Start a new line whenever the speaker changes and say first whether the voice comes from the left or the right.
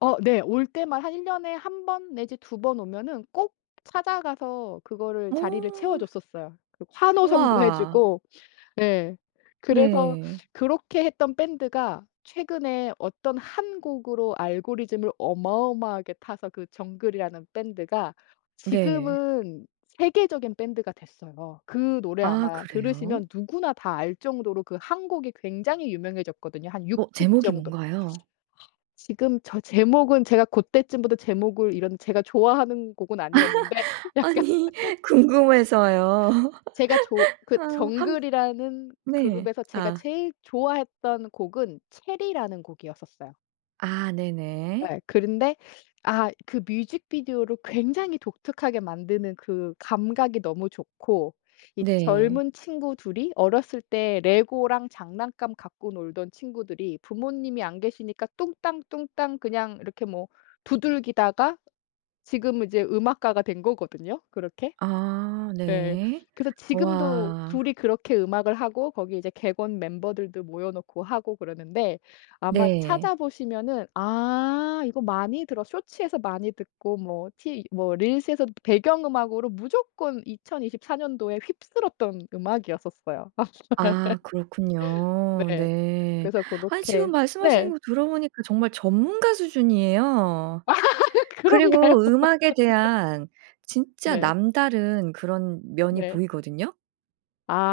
left: 어 네. 올 때만 한 1 년에 1 번 내지 2 번 오면은 꼭 찾아가서 그거를 자리를 채워
right: 어.
left: 줬었어요. 그 환호성도
right: 우와.
left: 해주고. 네. 그래서
right: 네.
left: 그렇게 했던 밴드가 최근에 어떤 1 곡으로 알고리즘을 어마어마하게 타서 그 정글이라는 밴드가
right: 네.
left: 지금은 세계적인 밴드가 됐어요. 그 노래
right: 아
left: 아마
right: 그래요?
left: 들으시면 누구나 다 알 정도로 그 1 곡이 굉장히 유명해졌거든요. 한 6
right: 어.
left: 집
right: 제목이
left: 정도
right: 뭔가요?
left: 지금 저 제목은 제가 그때쯤부터 제목을 이런 제가 좋아하는 곡은 아니었는데 약간
right: 아니. 궁금해서요.
left: 제가 조 그
right: 아. 한
left: 정글이라는
right: 네.
left: 그룹에서 제가
right: 아.
left: 제일 좋아했던 곡은 체리라는 곡이었었어요.
right: 아 네네.
left: 예. 그런데 아 그 뮤직비디오를 굉장히 독특하게 만드는 그 감각이 너무 좋고. 이
right: 네.
left: 젊은 친구 2 이 어렸을 때 레고랑 장난감 갖고 놀던 친구들이 부모님이 안 계시니까 뚱땅 뚱땅 그냥 이렇게 뭐 두들기다가 지금은 이제 음악가가 된 거거든요, 그렇게.
right: 아
left: 네.
right: 네.
left: 그래서 지금도
right: 우와.
left: 2 이 그렇게 음악을 하고 거기 이제 객원 멤버들도 모여놓고 하고 그러는데 아마 찾아
right: 네.
left: 보시면은 '아 이거 많이 들어' 쇼츠에서 많이 듣고 뭐 티 뭐 릴스에서 배경음악으로 무조건 2024 년도에 휩쓸었던 음악이었었어요.
right: 아 그렇군요.
left: 네.
right: 네.
left: 그래서
right: 아니 지금
left: 고렇게
right: 말씀하시는
left: 네.
right: 거 들어보니까 정말 전문가 수준이에요.
left: 그런가요?
right: 그리고 음악에
left: 네.
right: 대한 진짜
left: 네.
right: 남다른 그런 면이
left: 네.
right: 보이거든요.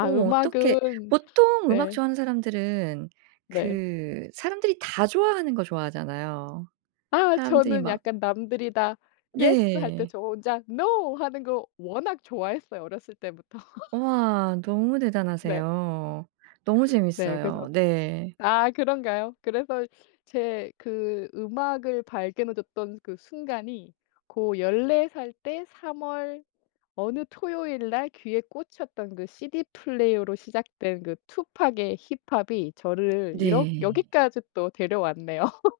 right: 어 어떻게
left: 음악은
right: 보통 음악
left: 네.
right: 좋아하는 사람들은
left: 네.
right: 그 사람들이 다 좋아하는 거 좋아하잖아요.
left: 아
right: 사람들이
left: 저는
right: 막
left: 약간 남들이 다 "예스!" 할 때
right: 네.
left: 저 혼자 "노!" 하는 거 워낙 좋아했어요. 어렸을 때부터.
right: 우와, 너무
left: 네.
right: 대단하세요. 너무
left: 네, 그래서
right: 재밌어요. 네.
left: 아 그런가요? 그래서 제 그 음악을 발견해 줬던 그 순간이 고 14 살 때 3 월 어느 토요일날 귀에 꽂혔던 그 시디플레이어로 시작된 그 투팍의 힙합이 저를 이렇
right: 네.
left: 여기까지 또 데려왔네요.